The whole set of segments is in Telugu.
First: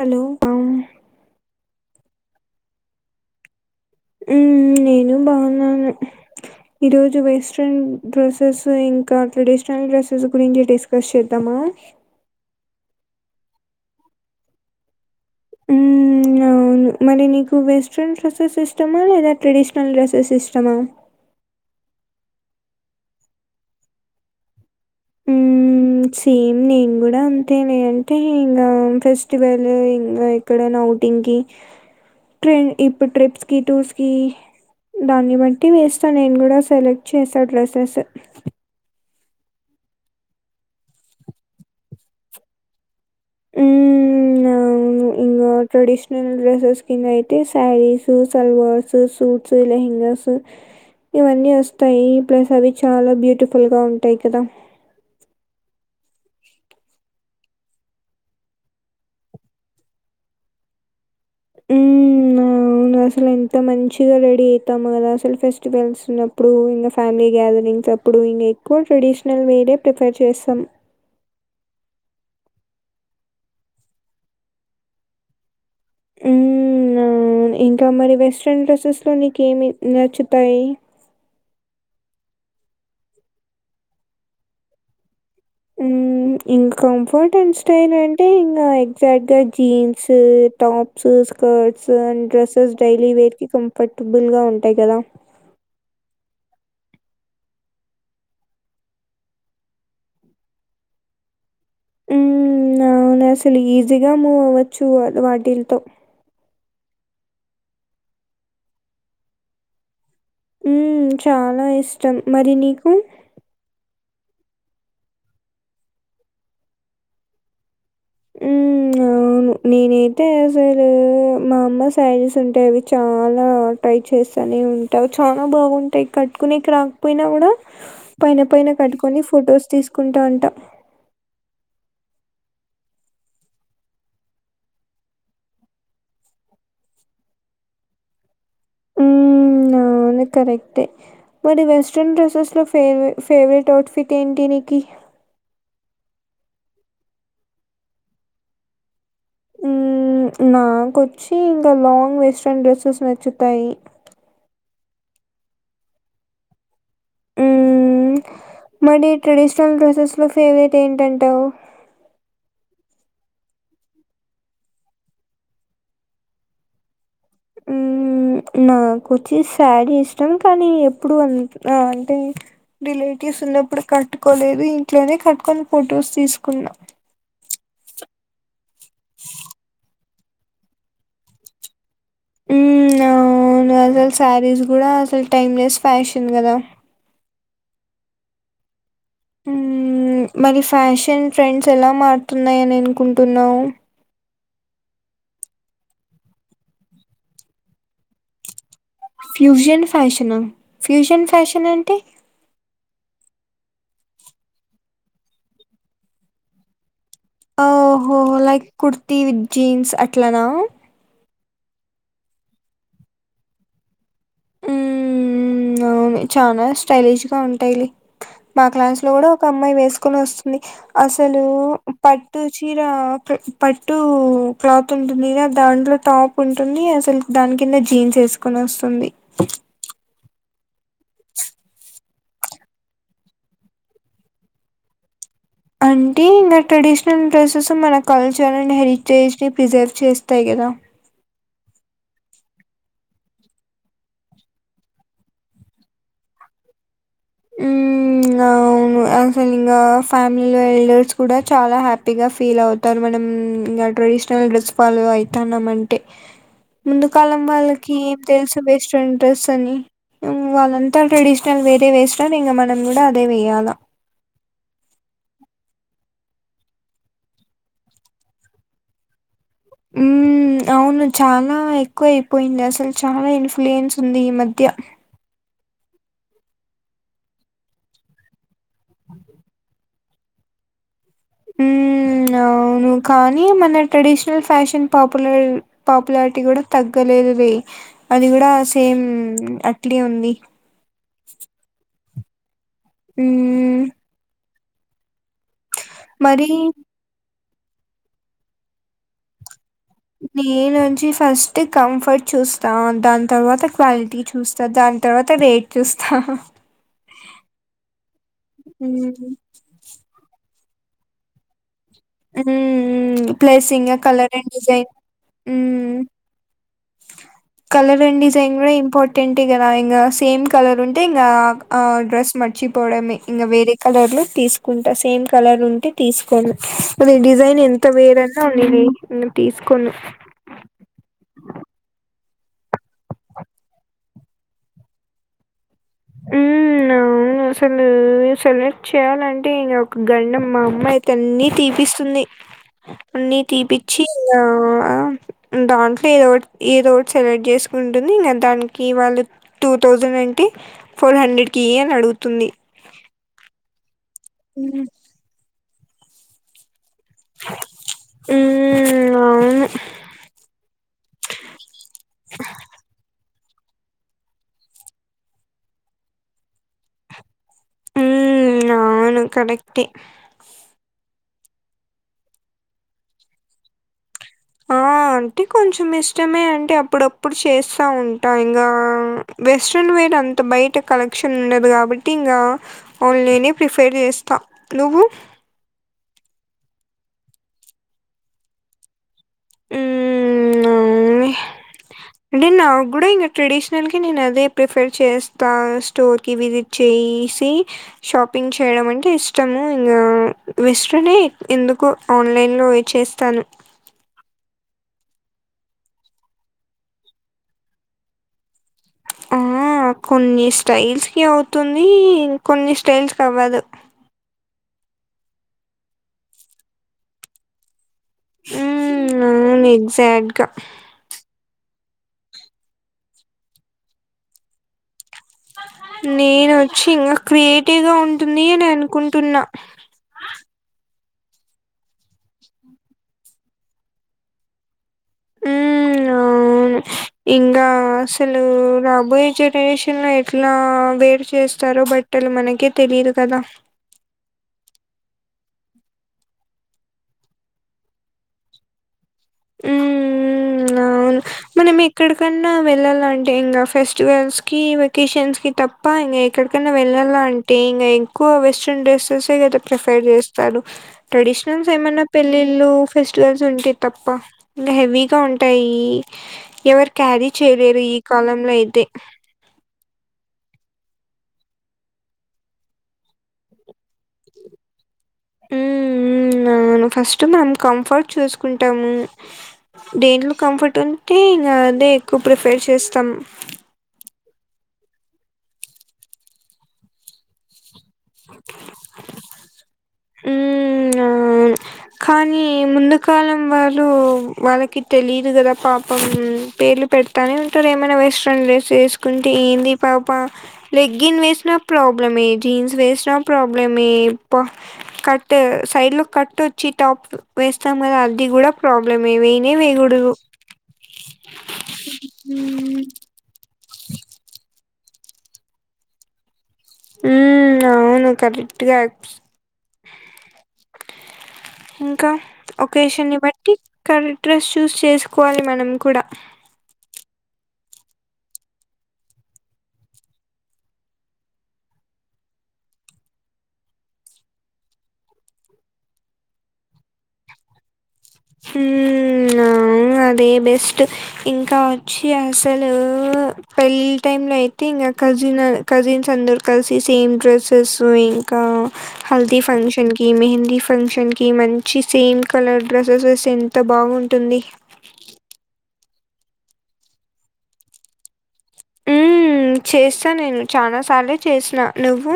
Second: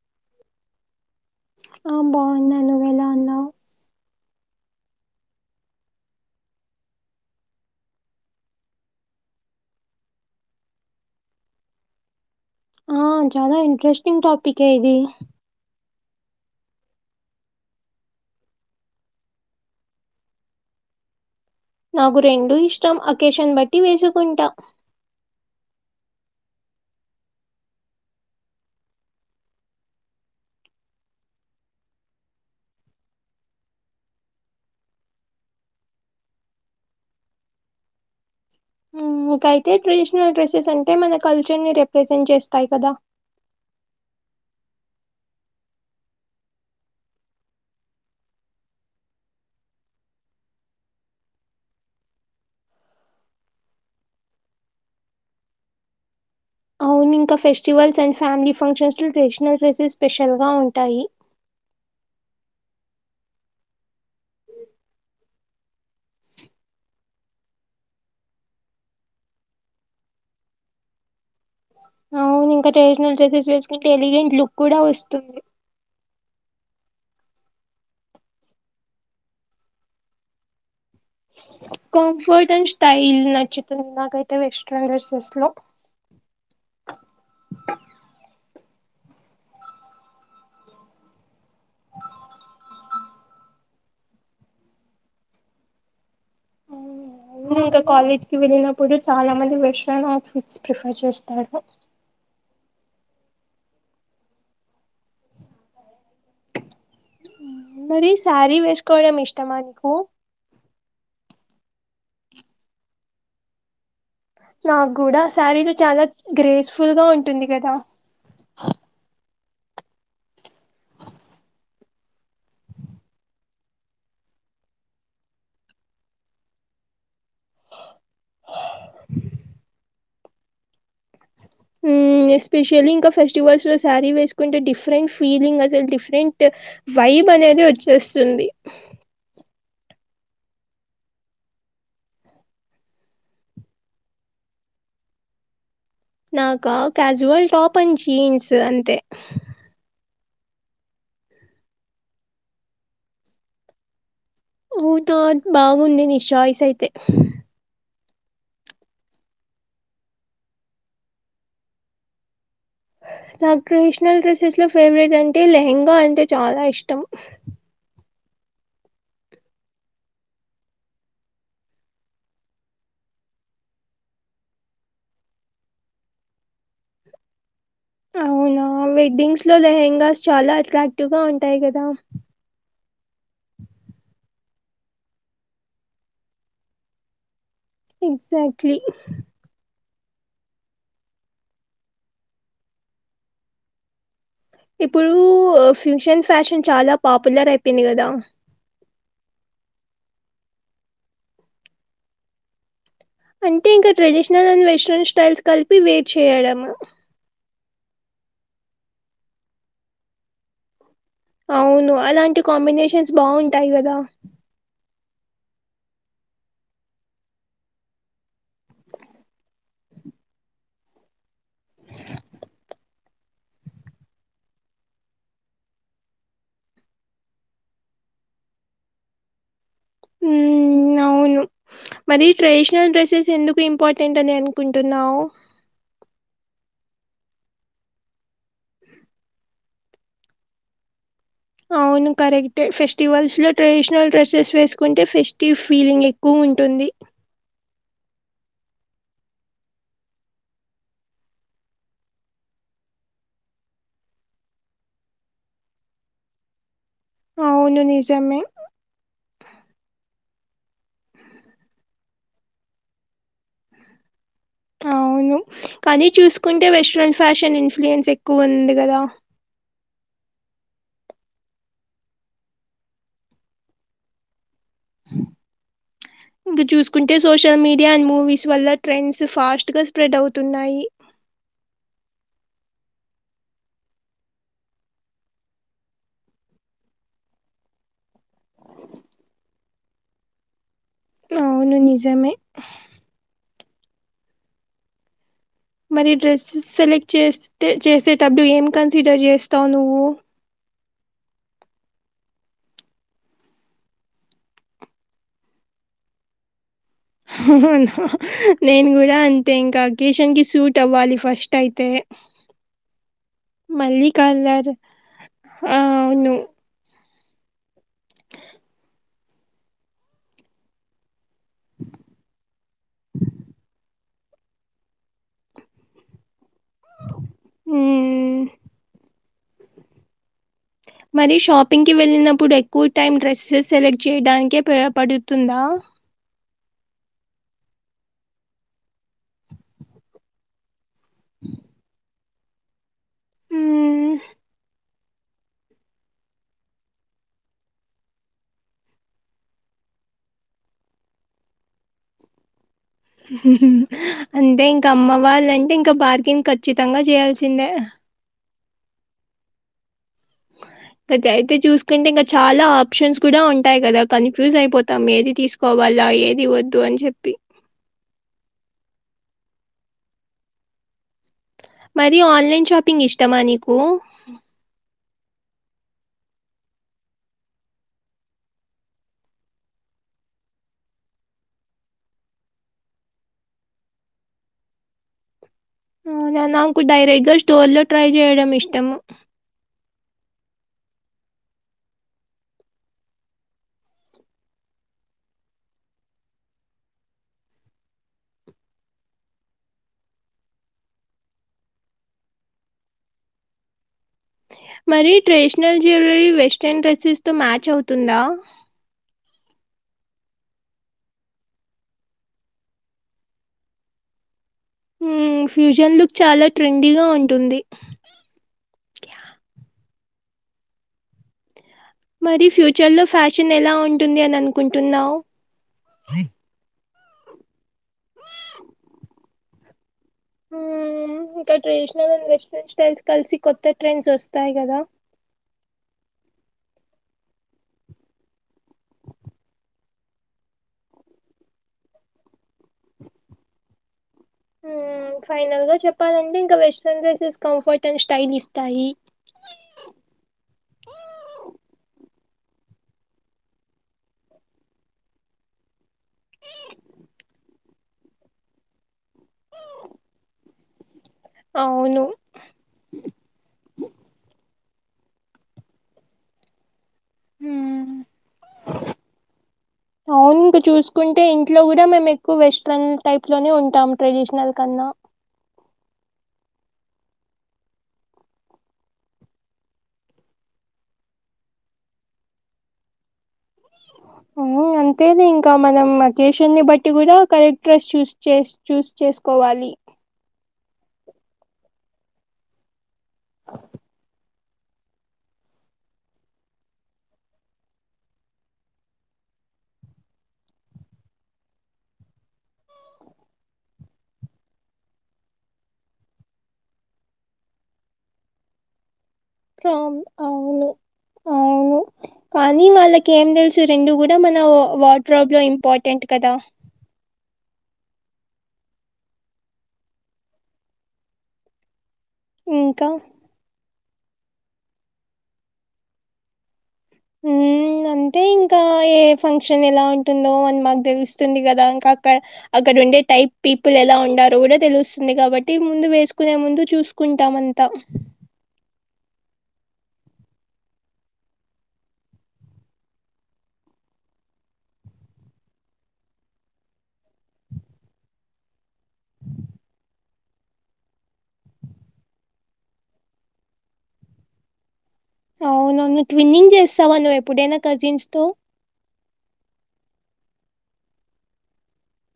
హలో... అ ఆ బావున్నా నువ్వు ఎలా ఉన్నావ్ ఉమ్ నేను బావున్నాను ఈ రోజు వెస్ట్రన్ డ్రెస్సెస్ ఇంకా ట్రెడిషనల్ డ్రెస్సెస్ గురించి డిస్కస్ చేద్దామ అ! ఆ చాలా ఇంట్రెస్టింగ్ టాపికే ఇది మ్మ్ [inaudible] అవును మరి నీకు వెస్ట్రన్ డ్రస్సెస్ ఇష్టమా లేదా ట్రెడిషనల్ డ్రెస్సెస్ ఇష్టమా నాకు రెండూ ఇష్టం అకేషన్ బట్టి వేసుకుంటా మ్మ్, సేమ్ నేను గూడా అంతేనే అంటే ఇంగ ఫెస్టివల్ ఇంగ ఎక్కడన జౌటింగ్కి ట్రి ఇప్పు ట్రిప్స్కి టూర్స్కి దాన్ని బట్టి వేస్తా నేను కూడా సెలెక్ట్ చేసాను డ్రెస్సెస్ ఇంకైతే ట్రెడిషనల్ డ్రెస్సెస్ అంటే మన కల్చర్ని రిప్రజెంట్ చేస్తాయి కదా మ్ అవును ఇ ట్రెడిషనల్ డ్రెస్సెస్ కింద అయితే శారీస్ సల్వార్స్ సూట్స్ లెహెంగాస్ ఇవన్నీ వస్తాయి ఈ ప్లేస్ అవి చాలా బ్యూటిఫుల్ గా ఉంటాయి కదా అవును ఇంకా ఫెస్టివల్స్ అండ్ ఫ్యామిలీ ఫంక్షన్స్లో ట్రెడిషనల్ డ్రెస్సెస్ స్పెషల్ గా ఉంటాయి ఉమ్మ్ నా అసలు ఎంత మంచిగా రెడీ అయితాము కదా అసలు ఫెస్టివల్స్ ఉన్నప్పుడు ఇంకా ఫ్యామిలీ గ్యాదరింగ్స్ అప్పుడు ఇప్పుడు నేను ఎక్కువ ట్రెడిషనల్ వేరే ప్రిఫెర్ చేసాం అవును ఇంకా ట్రెడిషనల్ డ్రెసెస్ వేసుకుంటే ఎలిగెంట్ లుక్ కూడా వస్తుంది మ్ అవును ఇంకా మరి వెస్ట్రన్ డ్రెస్సెస్లో నీకు ఏమి నచ్చుతాయి కంఫర్ట్ అడ్ స్టాయిల్ నచ్చుతుంది నాకైతే వెస్ట్రాన్ డ్రెసస్ మ్ ఇంకా కంఫర్ట్ అండ్ స్టైల్ అంటే ఇంగ సెట్గా jeans tops skirts and dresses daily వేయర్కి కంఫర్ట్ టుబుల్గ ఉంటాయ్ కదా అవును ఇంకా కాలేజ్కి వెళ్ళినప్పుడు చాలా మంది వెస్ట్రన్ అవుట్ ఫిట్స్కి ప్రిఫర్ చేస్తారు మ్మ్ అవును అసలు ఈజీగా మూవ్ అవ్వచ్చు వాళ్ వాటిల్తో మరి శారీ వేసుకోవడం ఇష్టమా నీకు మ్మ్ చాలా ఇష్టం మరి నీకు నాకు గూడా శారీలో చాలా గ్రేస్ఫుల్గ ఉంటుంది కదా ఉమ్మ్ అవును నెనైతే అసలు మా అమ్మ శారీస్ ఉంటాయి అవి చాలా ట్రై చేస్తానే ఉంట చాలా బాగుంటాయి కట్ కొని క్రా పోయినా కూడా పైన పైన కట్టుకొని ఫొటోస్ తీసుకుంటా ఉంటా ఉమ్ ఎస్పెషల్లీ ఇంకా ఫెస్టివల్స్లో శారీ వేసుకుంటే డిఫరెంట్ ఫీలింగ్ అసలు డిఫరెంట్ వై ఈమనేది వచ్చేస్తుంది హ్మ్. అవును కరెక్టే మరి వెస్ట్రన్ డ్రెస్సెస్ లో ఫేవ ఫేవరెట్ అవుట్ఫిట్ ఏంటి నీకు నాకా క్యాజువల్ టాప్ అండ్ జీన్స్ అంతే హ్మ్. నాకొచ్చి ఇంకా లాంగ్ వెస్ట్రన్ డ్రెస్సెస్ నచ్చుతాయి ఓకే బాగుంది నీ చాయిస్ అయితే హ్మ్. మరి ట్రెడిషనల్ డ్రెస్సెస్ లో ఫేవరెట్ ఏంటంటా నాకు ట్రెడిషనల్ డ్రెస్సెస్ లో ఫేవరెట్ అంటే లెహెంగా అంటే చాలా ఇష్టం మ్మ్ నాకు వచ్చి శారీ ఇష్టం కానీ ఎప్పుడు ఆ అంటే రిలె రిలేటివ్స్ ఉన్నప్పుడు కట్టుకోలేదు ఇంట్లోనే కట్టుకొని ఫొటోస్ తీసుకున్నా అవునా వెడ్డింగ్స్ లో లెహెంగాస్ చాలా అట్రాక్టివ్ గా ఉంటాయి కదా హ్మ్. అవును అసలు శారీస్ కూడా అసలు టైమ్లెస్ ఫ్యాషన్ కదా ఎగ్జాక్ట్లీ హ్మ్. మరి ఫ్యాషన్ ట్రెండ్స్ ఎలా మారుతున్నాయని అనుకుంటున్నావు ఇప్పుడు ఫ్యూజన్ ఫ్యాషన్ చాలా పాపులర్ అయిపోయింది కదా ఫ్యూజన్ ఫ్యా‌షనా ఫ్యూజన్ ఫ్యాషన్ అంటే అంటే ఇంకా ట్రెడిషనల్ అండ్ వెస్ట్రన్ స్టైల్స్ కలిపి వేర్ చేయడము ఓహో లైక్ కుర్తి విత్ జీన్స్ అట్లానా అవును అలాంటి కాంబినేషన్స్ బాగుంటాయి కదా అవును చానా స్టైలిష్గా ఉంటాయిలే మా క్లాస్ లో కూడా ఒక అమ్మాయి వేసుకొని వస్తుంది అసలు పట్టు చీర పట్టు క్లాత్ ఉంటుందిగా దాంట్లో టాప్ ఉంటుంది అసలు దాని కింద జీన్స్ వేసుకొని వస్తుంది మ్మ్ అవును మరి ట్రెడిషనల్ డ్రెస్సెస్ ఎందుకు ఇంపార్టెంట్ అని అనుకుంటున్నావు అంటే ఇంకా ట్రెడిషనల్ డ్రెస్సెస్ మన కల్చర్ అండ్ హెజిటేజ్ ని ప్రిజర్వ్ చేస్తాయి గా ఇగ అవును కరెక్ట్ ఫెస్టివల్స్ లో ట్రెడిషనల్ డ్రెసెస్ వేసుకుంటే ఫెస్టివ్ ఫీలింగ్ ఎక్కువ ఉంటుంది మ్మ్ అవును అసలు ఇంకా ఫ్యామిలీ వెల్డర్స్ కూడా చాలా హ్యాపీగా ఫీల్ అవుతారు మనం ఇంకా రె [unintelligible] అయితన్నాం అంటే ముందు కాలం అవును వాళ్ళకి ఏం నిజమే తెలుసు వేస్ట్రెన్ డ్రస్ అని వాళ్ళంతా ట్రెడిషనల్ వేరే వేసిన ఇంకా మనం కూడా అదే వేయాల అవును కానీ చూసుకుంటే వెస్ట్రన్ ఫ్యాషన్ ఇన్ఫ్లుయెన్స్ ఎక్కువ ఉంది కదా మ్మ్ అవును చాలా ఎక్కువ అయిపోయింది అసలు చాలా ఇన్ఫ్లుయెన్స్ ఉంది ఈ మధ్య ఇంకా చూసుకుంటే సోషల్ మీడియా అండ్ మూవీస్ వల్ల ట్రెండ్స్ ఫాస్ట్ గా స్ప్రెడ్ అవుతున్నాయి మ్మ్ అవును కానీ మన ట్రెడిషనల్ ఫ్యాషన్ పాపులర్ పాపులారిటీ కూడా తగ్గలేదు వే అది కూడా సేమ్ అట్లే ఉంది అవును నిజమే మ్ మరి డ్రెస్ సెలెక్ట్ చేస్తే చేసెటప్పుడు ఏం కన్సిడర్ చేస్త తనువు నేను వచ్చి ఫస్ట్ కంఫర్ట్ చూస్తాం దాని తర్వాత క్వాలిటీ చూస్తా దాని తర్వాత రేట్ చూస్తా హహు హుహు్ నేను కూడా మ్మ్ అంతే ఇంకా అకేషన్ కి సూట్ అవ్వాలి ఫస్ట్ అయి ఉహు ఊఊఉ ప్లేసింగ్ కలర్ అండ్ డిజైన్ ఆ మ్మ్ అవును కలర్ అండ్ డిజైన్ కూడా ఇంపార్టెంట్ కదా ఇంకా సేమ్ కలర్ ఉంటే ఇ యాక్ ఆన్ డ్రెస్ మర్చిపోడమే ఇంగ వేరే కలర్లు తీసుకుంటా సేమ్ కలర్ ఉంటే తీసుకోను. అది డిజైన్ ఎంత మ్మ్. వేరన్నా ఉండని నేను తీసుకోను. మరి షాపింగ్ కి వె ఇప్పుడు ఎక్కువ టైమ్ డ్రెస్సె సెలెక్ట్ చేయడానికే ప్రయోపడుతుందా ఉ అవును అసలు సెలెక్ట్ చేయ్యాలంటే ఇంగ ఒక గండమ్ మా అమ్మాయి కన్నీ తీపిస్తుంది. అన్ని తీపిచ్చి మ్మ్. ఇంగ దాంట్లో ఏ రోడ్ ఏ రోడ్ సెలెక్ట్ చేసుకుంటే నేనేంత దానికి వాళ్ళు టూ థౌజండ్ అంటే ఫోర్ హండ్రెడ్ కి ఇయి అని అడుగుతుంది. అంటే ఇంకా అమ్మ వాళ్ళంటే ఇంకా బార్కిన్ ఖచ్చితంగా చేయాల్సిందే మ్ అవును క దయి అయితే చూసుకుంటే ఇంకా చాలా ఆప్షన్స్ కూడా ఉంటాయి కదా కన్ఫ్యూజ్ అయిపోతాం ఏది తీసుకోవాలా ఏది వద్దు అని చెప్పి మ్ అవును కడట్టే మరి ఆన్లైన్ షాపింగ్ ఇష్టమా నీకు? ఆ! అంటే కొంచం ఇష్టమే అంటే అప్పుడప్పుడు చేస్త ఉంట ఇంగ వెస్ట్రెన్ వె ఏంటి అంత బయట కలెక్షన్ ఉండదు కాబట్టి ఇంకా ఆన్లైనే ప్రిఫేర్ చేస్తా నువ్వు ఊ నాకు డైరెక్ట్ గా స్టోర్ లో ట్రై చేయడం ఇష్టము హ్మ్ అవునులే. అంటే నాకు కూడా ఇంకా ట్రెడిషనల్ కి నేను అదే ప్రిఫర్ చేస్తా స్టోర్ కి విజిట్ చెయి ఇసి షాపింగ్ చేయడం అంటే ఇష్టము ఇంగ వెస్ట్రనే ఎందుకో ఆన్లైన్ లో వే చేస్తాను మరి ట్రెడిషనల్ జ్యువెలరీ వెస్ట్రన్ డ్రెస్సెస్ తో మ్యాచ్ అవుతుందా [inaudible] నాకు కొన్ని స్టైల్స్ కి అవుతుంది ఇంకొన్ని స్టైల్స్కి అవ్వదు మ్ ఫ్యూజన్ లుక్ చాలా ట్రెండీగా ఉంటుంది. ఉమ్ అవును ఎగ్జాట్ గా మరి ఫ్యూచర్ లో ఫ్యాషన్ ఎలా ఉంటుంది అని అనుకుంటున్నావు నేనొచ్చి ఇంకా క్రియేటివ్ గా ఉంటుంది అని అనుకుంటున్నా. మ్ ఇంకా ట్రెడిషనల్, అండ్ వెస్ట్రన్ స్టైల్స్ కలిసి కొత్త ట్రెండ్స్ వస్తాయి కదా. [inaudible] ఉమ్ అవును ఇంగా అసలు రాబోయే జనరేషన్ లో ఎట్లా వేరు చేస్తారో బట్ ట్టలు మనకే తెలిదు కదా [inaudible] ఫైనల్ గా చెప్పాలంటే ఇంకా western dresses comfort and style ఇస్తాయి ఊ అవ్ మనం ఎక్కడికన్నా వెళ్ళాల అంటే ఇంకా ఫెస్టివల్స్ కి వెకేషన్స్ కి తప్ ప్ప ఇంగ ఎక్కడకన్నా వెళ్ళల అంటే ఇంగ ఎక్కువ వెస్ట్రన్ డ్రెస్సెసె కదా ప్రిఫర్ చేస్తాను ట్రెడిషనల్స్ అవును ఏమన్నా పెళ్ళిళ్ళు ఫెస్టివల్స్ ఉంటె తప్ప ఇంగ హెవీగా ఉంటాయి ఎవరి. క్యారీ చేయలేరు మ్మ్. ఈ కాలంలో అయితే. శారీ ఇంక చూసుకుంటే ఇంట్లో కూడా మేము ఎక్కువ వెస్ట్రన్ టైప్ లోనే ఉంటాం ట్రెడిషనల్ కన్నా. [inaudible] ఉమ్ అవును ఫస్ట్ మనం కంఫర్ట్ చూసుకుంటాము. దేంట్లో కంఫర్ట్ ఉంటే ఇంకా అదే ఎక్కువ ప్రిఫేర్ చేస్తాం. ఆ అంతేలే ఇంకా మనం అకేషన్ని బట్టి కూడా కరెక్ట్. డ్రెస్ చూస్ చేస్ చూస్ చేసుకోవాలి‌. ఉ అవును కానీ ముందు కాలం వాలు వాళ్ళకి తెలీదు కదా పాపం పేర్లు పెడతానే ఉంటారు ఏమైనా వెస్ట్రన్ డ్రెస్ వేసుకుంటే. ఏంది ఈ పాపా లెగ్గిన్ వేసిన ప్రాబ్లమే జీన్స్ వేస్ వెసిన ప్రాబ్లమే ప కట్ సైడ్ లో కట్ వచ్చి టాప్ వేస్తాం కదా. అది కూడా ప్రాబ్లెమ్. ఫ్రమ్ అవును. అవును కానీ మ్మ్ వాళ్ళకి ఏం తెలుసు రెండు కూడా మన వా. ట్రాబ్ లో ఇంపార్టెంట్ కదా. ఉ అవును కరెక్ట్ గా ఇం కా ఇంకా ఒకేషన్ని ని బట్టి కరెక్ట్ డ్రెస్ చూస్ చేసుకోవాలి మనం కూడా. ఉ ఇంగ అంటే ఇంకా ఏ ఫంక్షన్ ఎలా ఉంటుందో అని మాకు తెలుస్తుంది కదా ఇంకా అక్కడ అక్క. ఇక్కడ ఉండే టైప్ పీపుల్ ఎలా ఉండారో కూడా తెలుస్తుంది కాబట్టి ముందు వేసుకునే ముందు చూసుకుంటాం అంతా. ఊ అ అవును అది బెస్ట్ ఇంకా వచ్చి అసలు పెళ్ళి టైంలో అయి అయితే ఇంకా కజిన్ కజిన్స్ అందరు కలిసి సేమ్ డ్రెస్సెస్ ఇంకా హల్దీ ఫం ఫంక్షన్ కి మెహేంది ఫంక్షన్ కి మంచి సేమ్ కలర్ డ్రెస్. డ్రెస్సెస్ ఎంత బాగుంటుంది‌ అవునన్ని ట్విన్నింగ్ చేస్తావా నువ్ ఎప్పుడైనా కజిన్స్ తో. ఉ చేస్తా నేను చానా సార్లే చేసిన నువ్వు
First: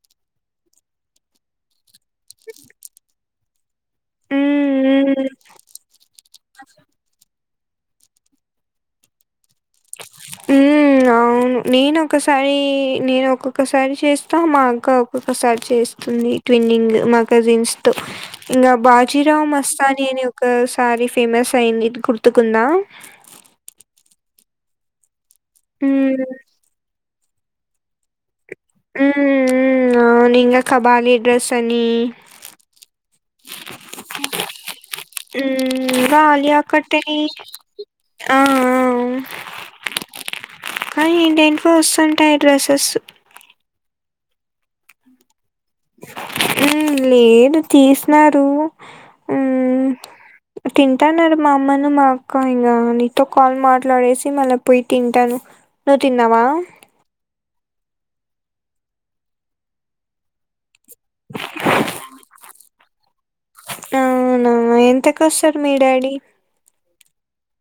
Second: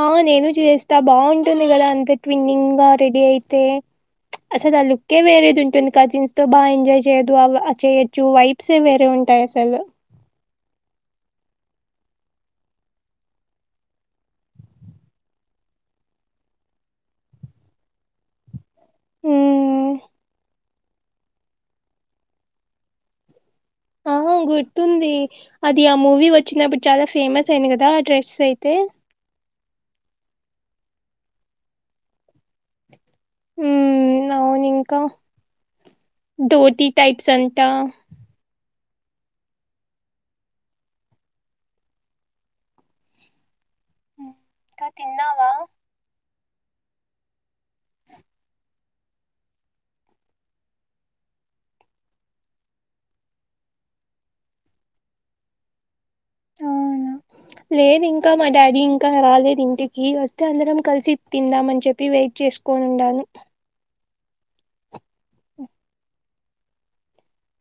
ఆ నేను చేస్తా బాగుంటుంది కదా అంత ట్విన్నింగ్ గా రెడీ అయితే అసలు ఆ లుకే మ్మ్ వేరేంటుంది కజిన్స్ తో బా ఎంజాయ్ చేదు అలా చేయొచ్చు వైబ్స్ వేరే ఉంటాయి అసలు మ్మ్ అవును నేను ఒకసారి నేను ఒక్కొక్కసారి చేస్తా మా అక్క ఒక్కొక్కసారి చేస్తుం ది ట్వినింగ్ మా కజిన్స్ తో ఇంగా బాజీరావ్ హ్మ్. మస్తాని అని ఒకసారి ఫేమస్ అయింది గుర్తుకుందా [inaudible] ఆ గుర్తుంది అది ఆ హ్మ్. మూవీ వచ్చినప్పుడు చాలా ఫేమస్ అయింది కదా ఆ డ్రెస్ అయ్ తె హ్మ్. ఇంగ కబాలి డ్రస్ అని ఉ ఆలియా ధోటీ కట్ట టైప్స్ తెలీదు అంటా ఆ ఏంటె ఏంటివో వస్తుంటాయి డ్రెస్సెస్ అక్క తిన్నావ మ్ లేదు తీసినారు ఉ తింటాన్నారు మా అమ్మను మా అక్క ఇంకా నీతో కాల్ మాట్లాడేసి మళ్ళా పోయి తింటాను నువ్ తిన్నవా అవును లేదు ఇంక మా డాడీ ఇంకా రాలేదు ఇంటికి వస్తే అందరం కలిసి తిందాం అని చెప్పి వెయిట్ చేసుకో ఉండాను అవున ఎంతకొస్తారు మీ డాడీ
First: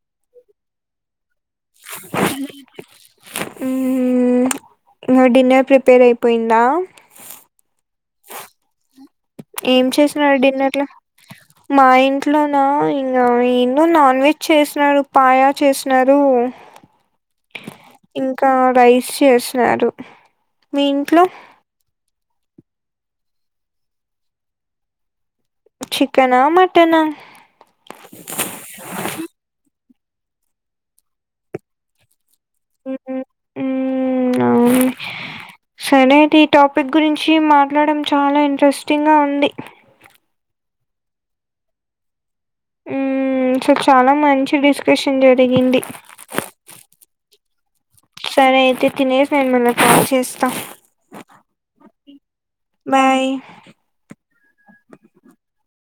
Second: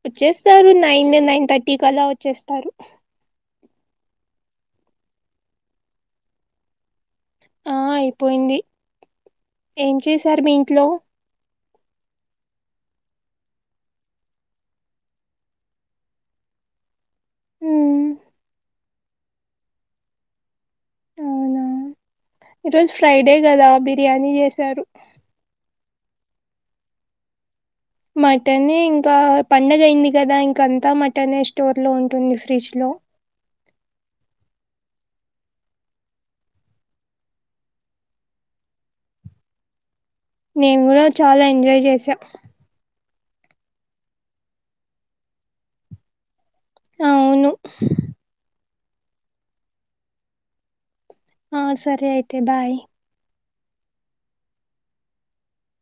వచ్చేస్తారు నైన్ నైన్ థర్టీకి అలా వచ్చేస్తారు ఊహు డిన్నర్ ప్రిపేర్ అయిపోయిందా ఆ అయిపోయింది ఏం చేసినారు చేశారు మీ డిన్నర్ల ఇంట్లో మా ఇంట్లో నా ఇంక ఎన్నో నాన్ వెజ్ చేసినారు పాయా చేసినారు [inaudible] హ్మ్ ఇంకా రైస్ చేసినారు మీ ఇంట్లో ఈరోజ్ ఫ్రైడే కదా బిర్యానీ చేసారు చికెనా మటనా మట నె ఇంకా పండగ అయింది కదా ఇంక అంతా మటన్ స్టోర్ లో ఉంటుంది ఫ్రిజ్లో ఉమ్, ఉమ్ అవును సరే అయితే ఈ టాపిక్ గురించి మాట్లాడం చాలా ఇంట్రెస్టింగ్ గా ఉంది నే న్ కూడ చాలా ఎంజాయ్ చేసా మ్ సో చాలా మంచి డిస్కషన్ జరిగింది అవును సరే అయితే తినేసి నేను మళ్ళ కాల్ చేస్తా ఆ సరే అయితే బాయ్ [inaudible]